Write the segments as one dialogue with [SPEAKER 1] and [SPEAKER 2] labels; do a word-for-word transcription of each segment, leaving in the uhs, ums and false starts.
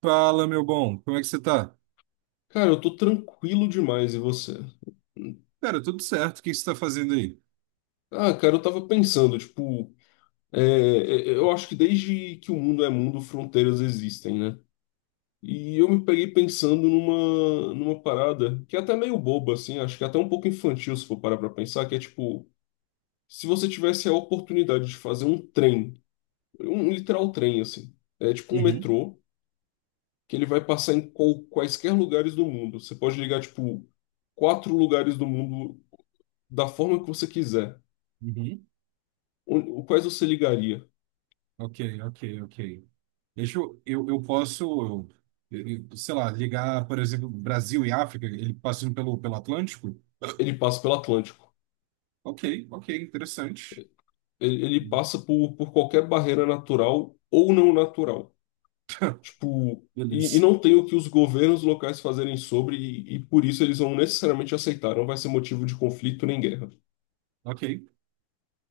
[SPEAKER 1] Fala, meu bom, como é que você tá?
[SPEAKER 2] Cara, eu tô tranquilo demais, e você?
[SPEAKER 1] Cara, tudo certo, o que você tá fazendo aí?
[SPEAKER 2] Ah, cara, eu tava pensando, tipo, é, é, é, eu acho que desde que o mundo é mundo, fronteiras existem, né? E eu me peguei pensando numa, numa parada que é até meio boba, assim, acho que é até um pouco infantil se for parar pra pensar, que é tipo, se você tivesse a oportunidade de fazer um trem, um literal trem, assim, é tipo um
[SPEAKER 1] Uhum,
[SPEAKER 2] metrô, que ele vai passar em qual- quaisquer lugares do mundo. Você pode ligar, tipo, quatro lugares do mundo da forma que você quiser.
[SPEAKER 1] uhum.
[SPEAKER 2] O, o quais você ligaria?
[SPEAKER 1] Ok, ok, ok. Deixa eu, eu, eu posso, eu- eu- sei lá, ligar, por exemplo, Brasil e África, ele passando pelo, pelo Atlântico?
[SPEAKER 2] Ele passa pelo Atlântico.
[SPEAKER 1] Ok, ok, interessante.
[SPEAKER 2] Ele, ele passa por, por qualquer barreira natural ou não natural. Tipo, e, e
[SPEAKER 1] Beleza.
[SPEAKER 2] não tem o que os governos locais fazerem sobre, e, e por isso eles vão necessariamente aceitar. Não vai ser motivo de conflito nem guerra.
[SPEAKER 1] Ok.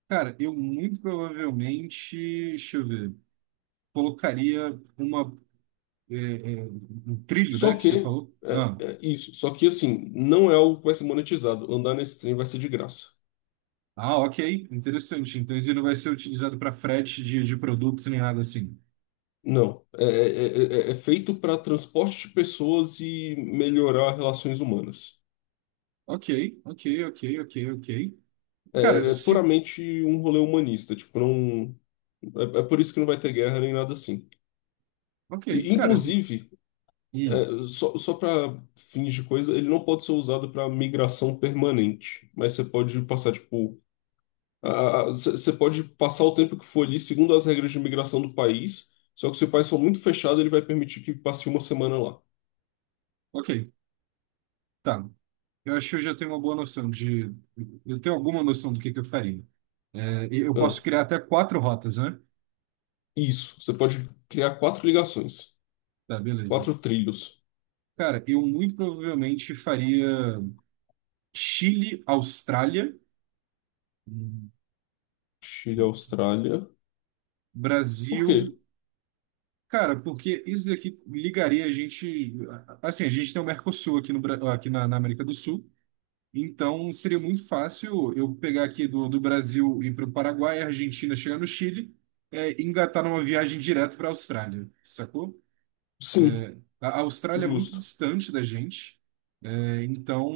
[SPEAKER 1] Cara, eu muito provavelmente, deixa eu ver, colocaria uma, é, é, um trilho, né,
[SPEAKER 2] Só
[SPEAKER 1] que você
[SPEAKER 2] que,
[SPEAKER 1] falou.
[SPEAKER 2] é,
[SPEAKER 1] Ah,
[SPEAKER 2] é isso. Só que, assim, não é algo que vai ser monetizado. Andar nesse trem vai ser de graça.
[SPEAKER 1] ah, ok, interessante. Então, isso não vai ser utilizado para frete de, de produtos nem nada assim.
[SPEAKER 2] Não. É, é, é, é é feito para transporte de pessoas e melhorar relações humanas.
[SPEAKER 1] Ok, ok, ok, ok, ok.
[SPEAKER 2] É,
[SPEAKER 1] Cara,
[SPEAKER 2] é é
[SPEAKER 1] se.
[SPEAKER 2] puramente um rolê humanista, tipo, não, É, é por isso que não vai ter guerra nem nada assim.
[SPEAKER 1] Ok,
[SPEAKER 2] E,
[SPEAKER 1] cara.
[SPEAKER 2] inclusive,
[SPEAKER 1] Hum,
[SPEAKER 2] é, só, só para fins de coisa, ele não pode ser usado para migração permanente. Mas você pode passar, tipo. a- a- Você você pode passar o tempo que for ali, segundo as regras de migração do país. Só que se o país for muito fechado, ele vai permitir que passe uma semana lá.
[SPEAKER 1] ok. Tá. Eu acho que eu já tenho uma boa noção de. Eu tenho alguma noção do que que eu faria. É, e eu
[SPEAKER 2] Ah,
[SPEAKER 1] posso criar até quatro rotas, né?
[SPEAKER 2] isso. Você pode criar quatro ligações,
[SPEAKER 1] Tá, beleza.
[SPEAKER 2] quatro trilhos.
[SPEAKER 1] Cara, eu muito provavelmente faria Chile, Austrália, hum,
[SPEAKER 2] Chile,
[SPEAKER 1] aqui.
[SPEAKER 2] Austrália. Por quê?
[SPEAKER 1] Brasil. Cara, porque isso aqui ligaria a gente. Assim, a gente tem o Mercosul aqui, no, Bra- aqui na, na América do Sul. Então, seria muito fácil eu pegar aqui do, do Brasil, ir para o Paraguai, Argentina, chegar no Chile, é, e engatar numa viagem direto para a Austrália, sacou?
[SPEAKER 2] Sim,
[SPEAKER 1] A a Austrália é muito
[SPEAKER 2] justo.
[SPEAKER 1] distante da gente, é, então,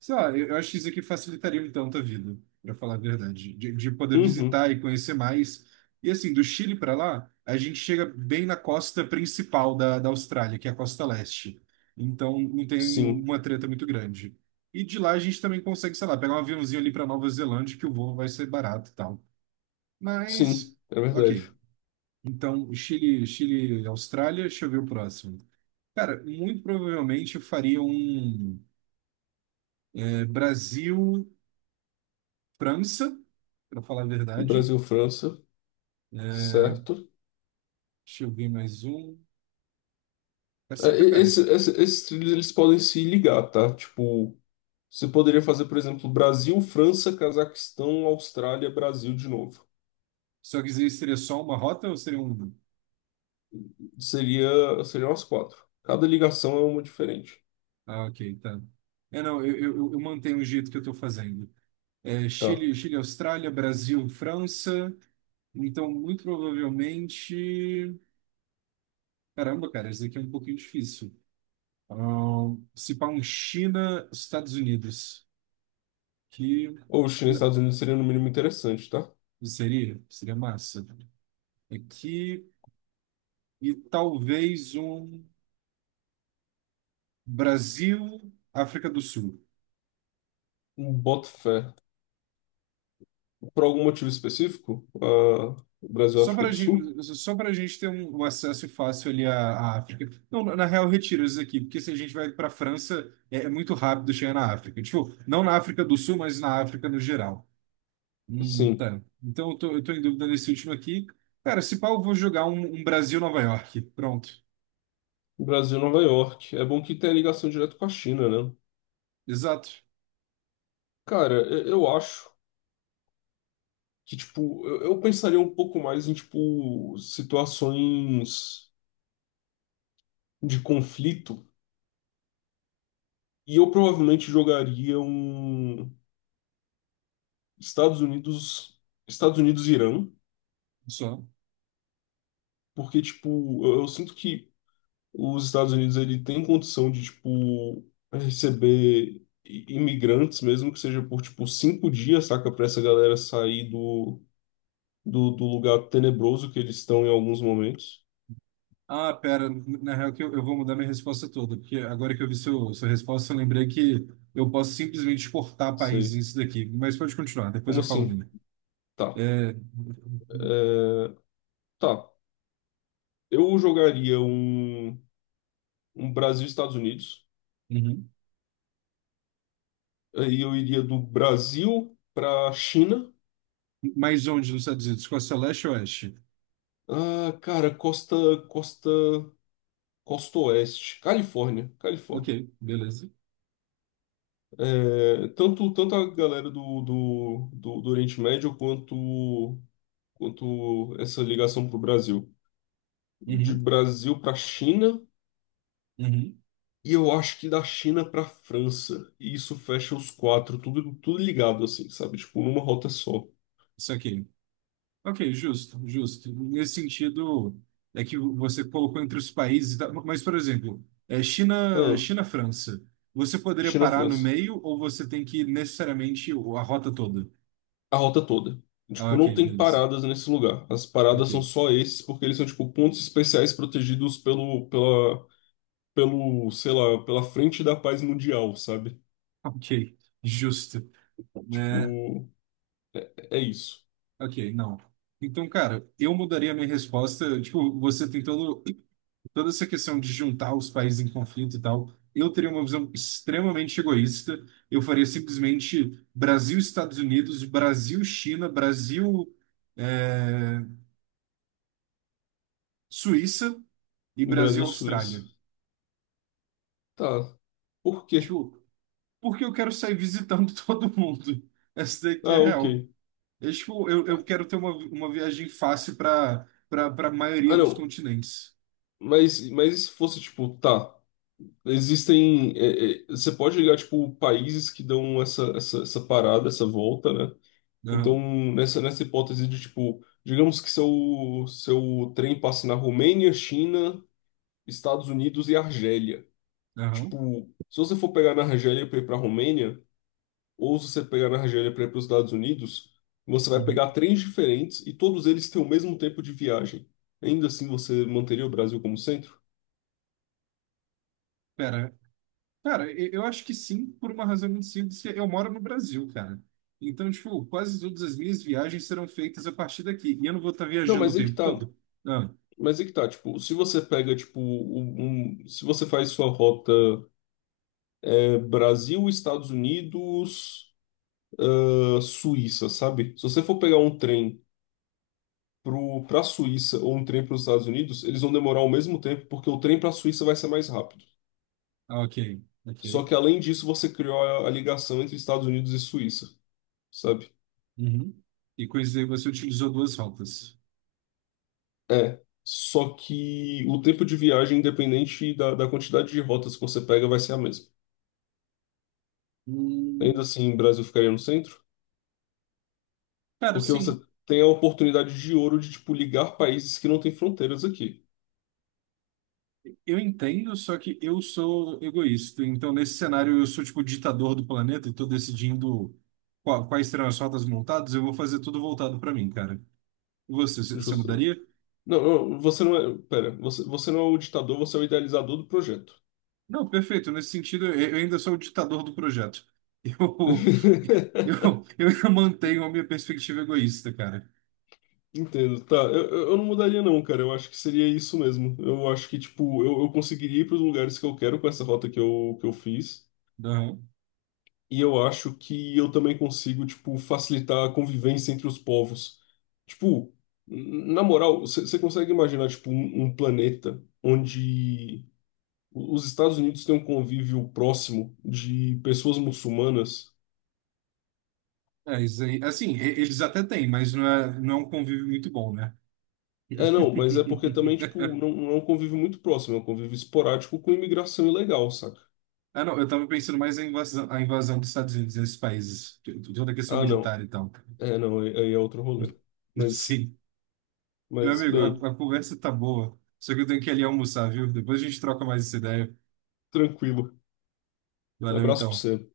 [SPEAKER 1] sei lá, eu eu acho que isso aqui facilitaria um tanto a vida, para falar a verdade, de, de poder
[SPEAKER 2] Uhum,
[SPEAKER 1] visitar e conhecer mais. E assim, do Chile para lá, a gente chega bem na costa principal da, da Austrália, que é a costa leste. Então, não tem
[SPEAKER 2] sim,
[SPEAKER 1] uma treta muito grande. E de lá a gente também consegue, sei lá, pegar um aviãozinho ali para Nova Zelândia, que o voo vai ser barato e tal. Mas,
[SPEAKER 2] sim, é
[SPEAKER 1] ok.
[SPEAKER 2] verdade.
[SPEAKER 1] Então, Chile, Chile, Austrália, deixa eu ver o próximo. Cara, muito provavelmente eu faria um é, Brasil, França, pra falar a verdade.
[SPEAKER 2] Brasil, França. Certo.
[SPEAKER 1] Deixa eu ver mais um.
[SPEAKER 2] É,
[SPEAKER 1] Caceta,
[SPEAKER 2] e-
[SPEAKER 1] cara.
[SPEAKER 2] esse- esse- esses trilhos eles podem se ligar, tá? Tipo, você poderia fazer, por exemplo, Brasil, França, Cazaquistão, Austrália, Brasil de novo.
[SPEAKER 1] Só que isso seria só uma rota ou seria um.
[SPEAKER 2] Seria, seriam as quatro. Cada ligação é uma diferente,
[SPEAKER 1] Ah, ok, tá. É, não, eu, eu, eu eu mantenho o jeito que eu tô fazendo. É,
[SPEAKER 2] tá?
[SPEAKER 1] Chile, Chile, Austrália, Brasil, França. Então, muito provavelmente. Caramba, cara, isso daqui é um pouquinho difícil. Ah, se pá um China, Estados Unidos. Que.
[SPEAKER 2] Ou China e
[SPEAKER 1] n-
[SPEAKER 2] Estados Unidos seria no mínimo interessante, tá?
[SPEAKER 1] Seria, seria massa. Aqui e talvez um Brasil, África do Sul.
[SPEAKER 2] Um Boto fé. Por algum motivo específico, ah, Brasil e
[SPEAKER 1] Só
[SPEAKER 2] África
[SPEAKER 1] para a
[SPEAKER 2] do Sul?
[SPEAKER 1] gente, só para gente ter um, um acesso fácil ali à, à África. Não, na na real, retira isso aqui, porque se a gente vai para a França, é, é muito rápido chegar na África. Tipo, não na África do Sul, mas na África no geral. Hum,
[SPEAKER 2] Sim,
[SPEAKER 1] tá. Então eu tô, eu tô em dúvida nesse último aqui. Cara, se pau, eu vou jogar um, um Brasil-Nova York. Pronto.
[SPEAKER 2] Brasil e Nova York. É bom que tenha ligação direto com a China, né?
[SPEAKER 1] Exato.
[SPEAKER 2] Cara, eu eu acho que, tipo, eu, eu pensaria um pouco mais em, tipo, situações de conflito e eu provavelmente jogaria um Estados Unidos, Estados Unidos e Irã,
[SPEAKER 1] Só.
[SPEAKER 2] porque, tipo, eu, eu sinto que os Estados Unidos ele tem condição de tipo receber i- imigrantes, mesmo que seja por tipo cinco dias, saca, para essa galera sair do, do, do lugar tenebroso que eles estão em alguns momentos.
[SPEAKER 1] Ah, pera, na real que eu, eu vou mudar minha resposta toda, porque agora que eu vi seu, sua resposta, eu lembrei que eu posso simplesmente exportar
[SPEAKER 2] Sei.
[SPEAKER 1] países isso daqui. Mas pode continuar, depois
[SPEAKER 2] Como
[SPEAKER 1] eu falo a
[SPEAKER 2] assim?
[SPEAKER 1] minha.
[SPEAKER 2] Tá,
[SPEAKER 1] É...
[SPEAKER 2] tá. Eu jogaria um, um Brasil e Estados Unidos.
[SPEAKER 1] Uhum.
[SPEAKER 2] Aí eu iria do Brasil para China.
[SPEAKER 1] Mas onde nos Estados Unidos? Costa Leste ou Oeste?
[SPEAKER 2] Ah, cara, costa, costa, costa oeste, Califórnia,
[SPEAKER 1] Ok,
[SPEAKER 2] Califórnia.
[SPEAKER 1] beleza.
[SPEAKER 2] É, tanto, tanto a galera do, do, do, do Oriente Médio quanto, quanto essa ligação para o Brasil. De
[SPEAKER 1] Uhum.
[SPEAKER 2] Brasil para China
[SPEAKER 1] Uhum.
[SPEAKER 2] e eu acho que da China para França. E isso fecha os quatro, tudo, tudo ligado assim, sabe? Tipo, numa rota só.
[SPEAKER 1] Isso aqui. Ok, justo, justo. Nesse sentido, é que você colocou entre os países, e mas, por exemplo, é China,
[SPEAKER 2] Ah,
[SPEAKER 1] China, França. Você poderia parar no
[SPEAKER 2] China-França.
[SPEAKER 1] meio ou você tem que ir necessariamente a rota toda?
[SPEAKER 2] A rota toda.
[SPEAKER 1] Ah,
[SPEAKER 2] Tipo,
[SPEAKER 1] ok,
[SPEAKER 2] não tem
[SPEAKER 1] beleza.
[SPEAKER 2] paradas nesse lugar. As
[SPEAKER 1] Ok.
[SPEAKER 2] paradas são só esses porque eles são, tipo, pontos especiais protegidos pelo, pela, pelo, sei lá, pela frente da paz mundial, sabe?
[SPEAKER 1] Ok. Justo, né?
[SPEAKER 2] Tipo. É isso.
[SPEAKER 1] Ok, não. Então, cara, eu mudaria a minha resposta. Tipo, você tem todo, toda essa questão de juntar os países em conflito e tal. Eu teria uma visão extremamente egoísta. Eu faria simplesmente Brasil, Estados Unidos, Brasil, China, Brasil, é, Suíça e Brasil,
[SPEAKER 2] Brasil, Suíça.
[SPEAKER 1] Austrália.
[SPEAKER 2] Tá. Por quê?
[SPEAKER 1] Tipo, porque eu quero sair visitando todo mundo. Essa daqui é
[SPEAKER 2] Ah,
[SPEAKER 1] a
[SPEAKER 2] ok.
[SPEAKER 1] real. Eu, tipo, eu, eu quero ter uma, uma viagem fácil para para a maioria
[SPEAKER 2] Ah,
[SPEAKER 1] dos
[SPEAKER 2] não.
[SPEAKER 1] continentes.
[SPEAKER 2] Mas, mas e se fosse, tipo, tá. Existem. é, é, você pode ligar, tipo, países que dão essa, essa, essa parada, essa volta, né? Então,
[SPEAKER 1] Aham,
[SPEAKER 2] nessa, nessa hipótese de, tipo, digamos que seu, seu trem passe na Romênia, China, Estados Unidos e Argélia.
[SPEAKER 1] aham.
[SPEAKER 2] Tipo, se você for pegar na Argélia para ir pra Romênia. Ou se você pegar na Argélia para ir para os Estados Unidos, você vai
[SPEAKER 1] Uhum.
[SPEAKER 2] pegar trens diferentes e todos eles têm o mesmo tempo de viagem. Ainda assim, você manteria o Brasil como centro?
[SPEAKER 1] Pera, cara, eu eu acho que sim, por uma razão muito simples, que eu moro no Brasil, cara. Então, tipo, quase todas as minhas viagens serão feitas a partir daqui. E eu não vou estar
[SPEAKER 2] Não,
[SPEAKER 1] viajando o
[SPEAKER 2] mas é que
[SPEAKER 1] tempo
[SPEAKER 2] tá.
[SPEAKER 1] todo. Ah,
[SPEAKER 2] Mas é que tá, tipo, se você pega, tipo, um, um- se você faz sua rota é, Brasil, Estados Unidos, ah, Suíça, sabe? Se você for pegar um trem pro, pra Suíça ou um trem para os Estados Unidos, eles vão demorar o mesmo tempo, porque o trem pra Suíça vai ser mais rápido.
[SPEAKER 1] ah, ok, ok.
[SPEAKER 2] Só que além disso, você criou a, a ligação entre Estados Unidos e Suíça, sabe?
[SPEAKER 1] Uhum. E com isso aí você utilizou duas rotas.
[SPEAKER 2] É. Só que o tempo de viagem, independente da, da quantidade de rotas que você pega, vai ser a mesma. Ainda
[SPEAKER 1] Hum,
[SPEAKER 2] assim, o Brasil ficaria no centro,
[SPEAKER 1] cara,
[SPEAKER 2] porque você
[SPEAKER 1] sim.
[SPEAKER 2] tem a oportunidade de ouro de, tipo, ligar países que não têm fronteiras aqui.
[SPEAKER 1] Eu entendo, só que eu sou egoísta. Então, nesse cenário, eu sou tipo o ditador do planeta e tô decidindo qua- quais serão as rotas montadas. Eu vou fazer tudo voltado para mim, cara. E você, c- você
[SPEAKER 2] Justo.
[SPEAKER 1] mudaria?
[SPEAKER 2] Não, não, você não é. Pera, você, você não é o ditador, você é o idealizador do projeto.
[SPEAKER 1] Não, perfeito. Nesse sentido, eu eu ainda sou o ditador do projeto. Eu, eu, eu ainda mantenho a minha perspectiva egoísta, cara.
[SPEAKER 2] Entendo, tá. Eu, eu eu não mudaria, não, cara. Eu acho que seria isso mesmo. Eu acho que, tipo, eu, eu conseguiria ir para os lugares que eu quero com essa rota que eu, que eu fiz.
[SPEAKER 1] Não.
[SPEAKER 2] E eu acho que eu também consigo, tipo, facilitar a convivência entre os povos. Tipo, n- na moral, você consegue imaginar, tipo, um, um planeta onde o- os Estados Unidos têm um convívio próximo de pessoas muçulmanas?
[SPEAKER 1] É, isso aí. Assim, e- eles até têm, mas não é, não é um convívio muito bom, né?
[SPEAKER 2] É, não, mas é porque também, tipo, não, não é um convívio muito próximo, é um convívio esporádico com imigração ilegal, saca?
[SPEAKER 1] Ah, não, eu tava pensando mais em invasão, a invasão dos Estados Unidos nesses países, t- toda a questão
[SPEAKER 2] Ah, não.
[SPEAKER 1] militar e tal.
[SPEAKER 2] É, não, aí aí é outro rolê. Mas,
[SPEAKER 1] Sim. Meu
[SPEAKER 2] mas
[SPEAKER 1] amigo,
[SPEAKER 2] bem,
[SPEAKER 1] a, a conversa tá boa, só que eu tenho que ir ali almoçar, viu? Depois a gente troca mais essa ideia.
[SPEAKER 2] tranquilo. Um
[SPEAKER 1] Valeu,
[SPEAKER 2] abraço pra
[SPEAKER 1] então. Falou.
[SPEAKER 2] você.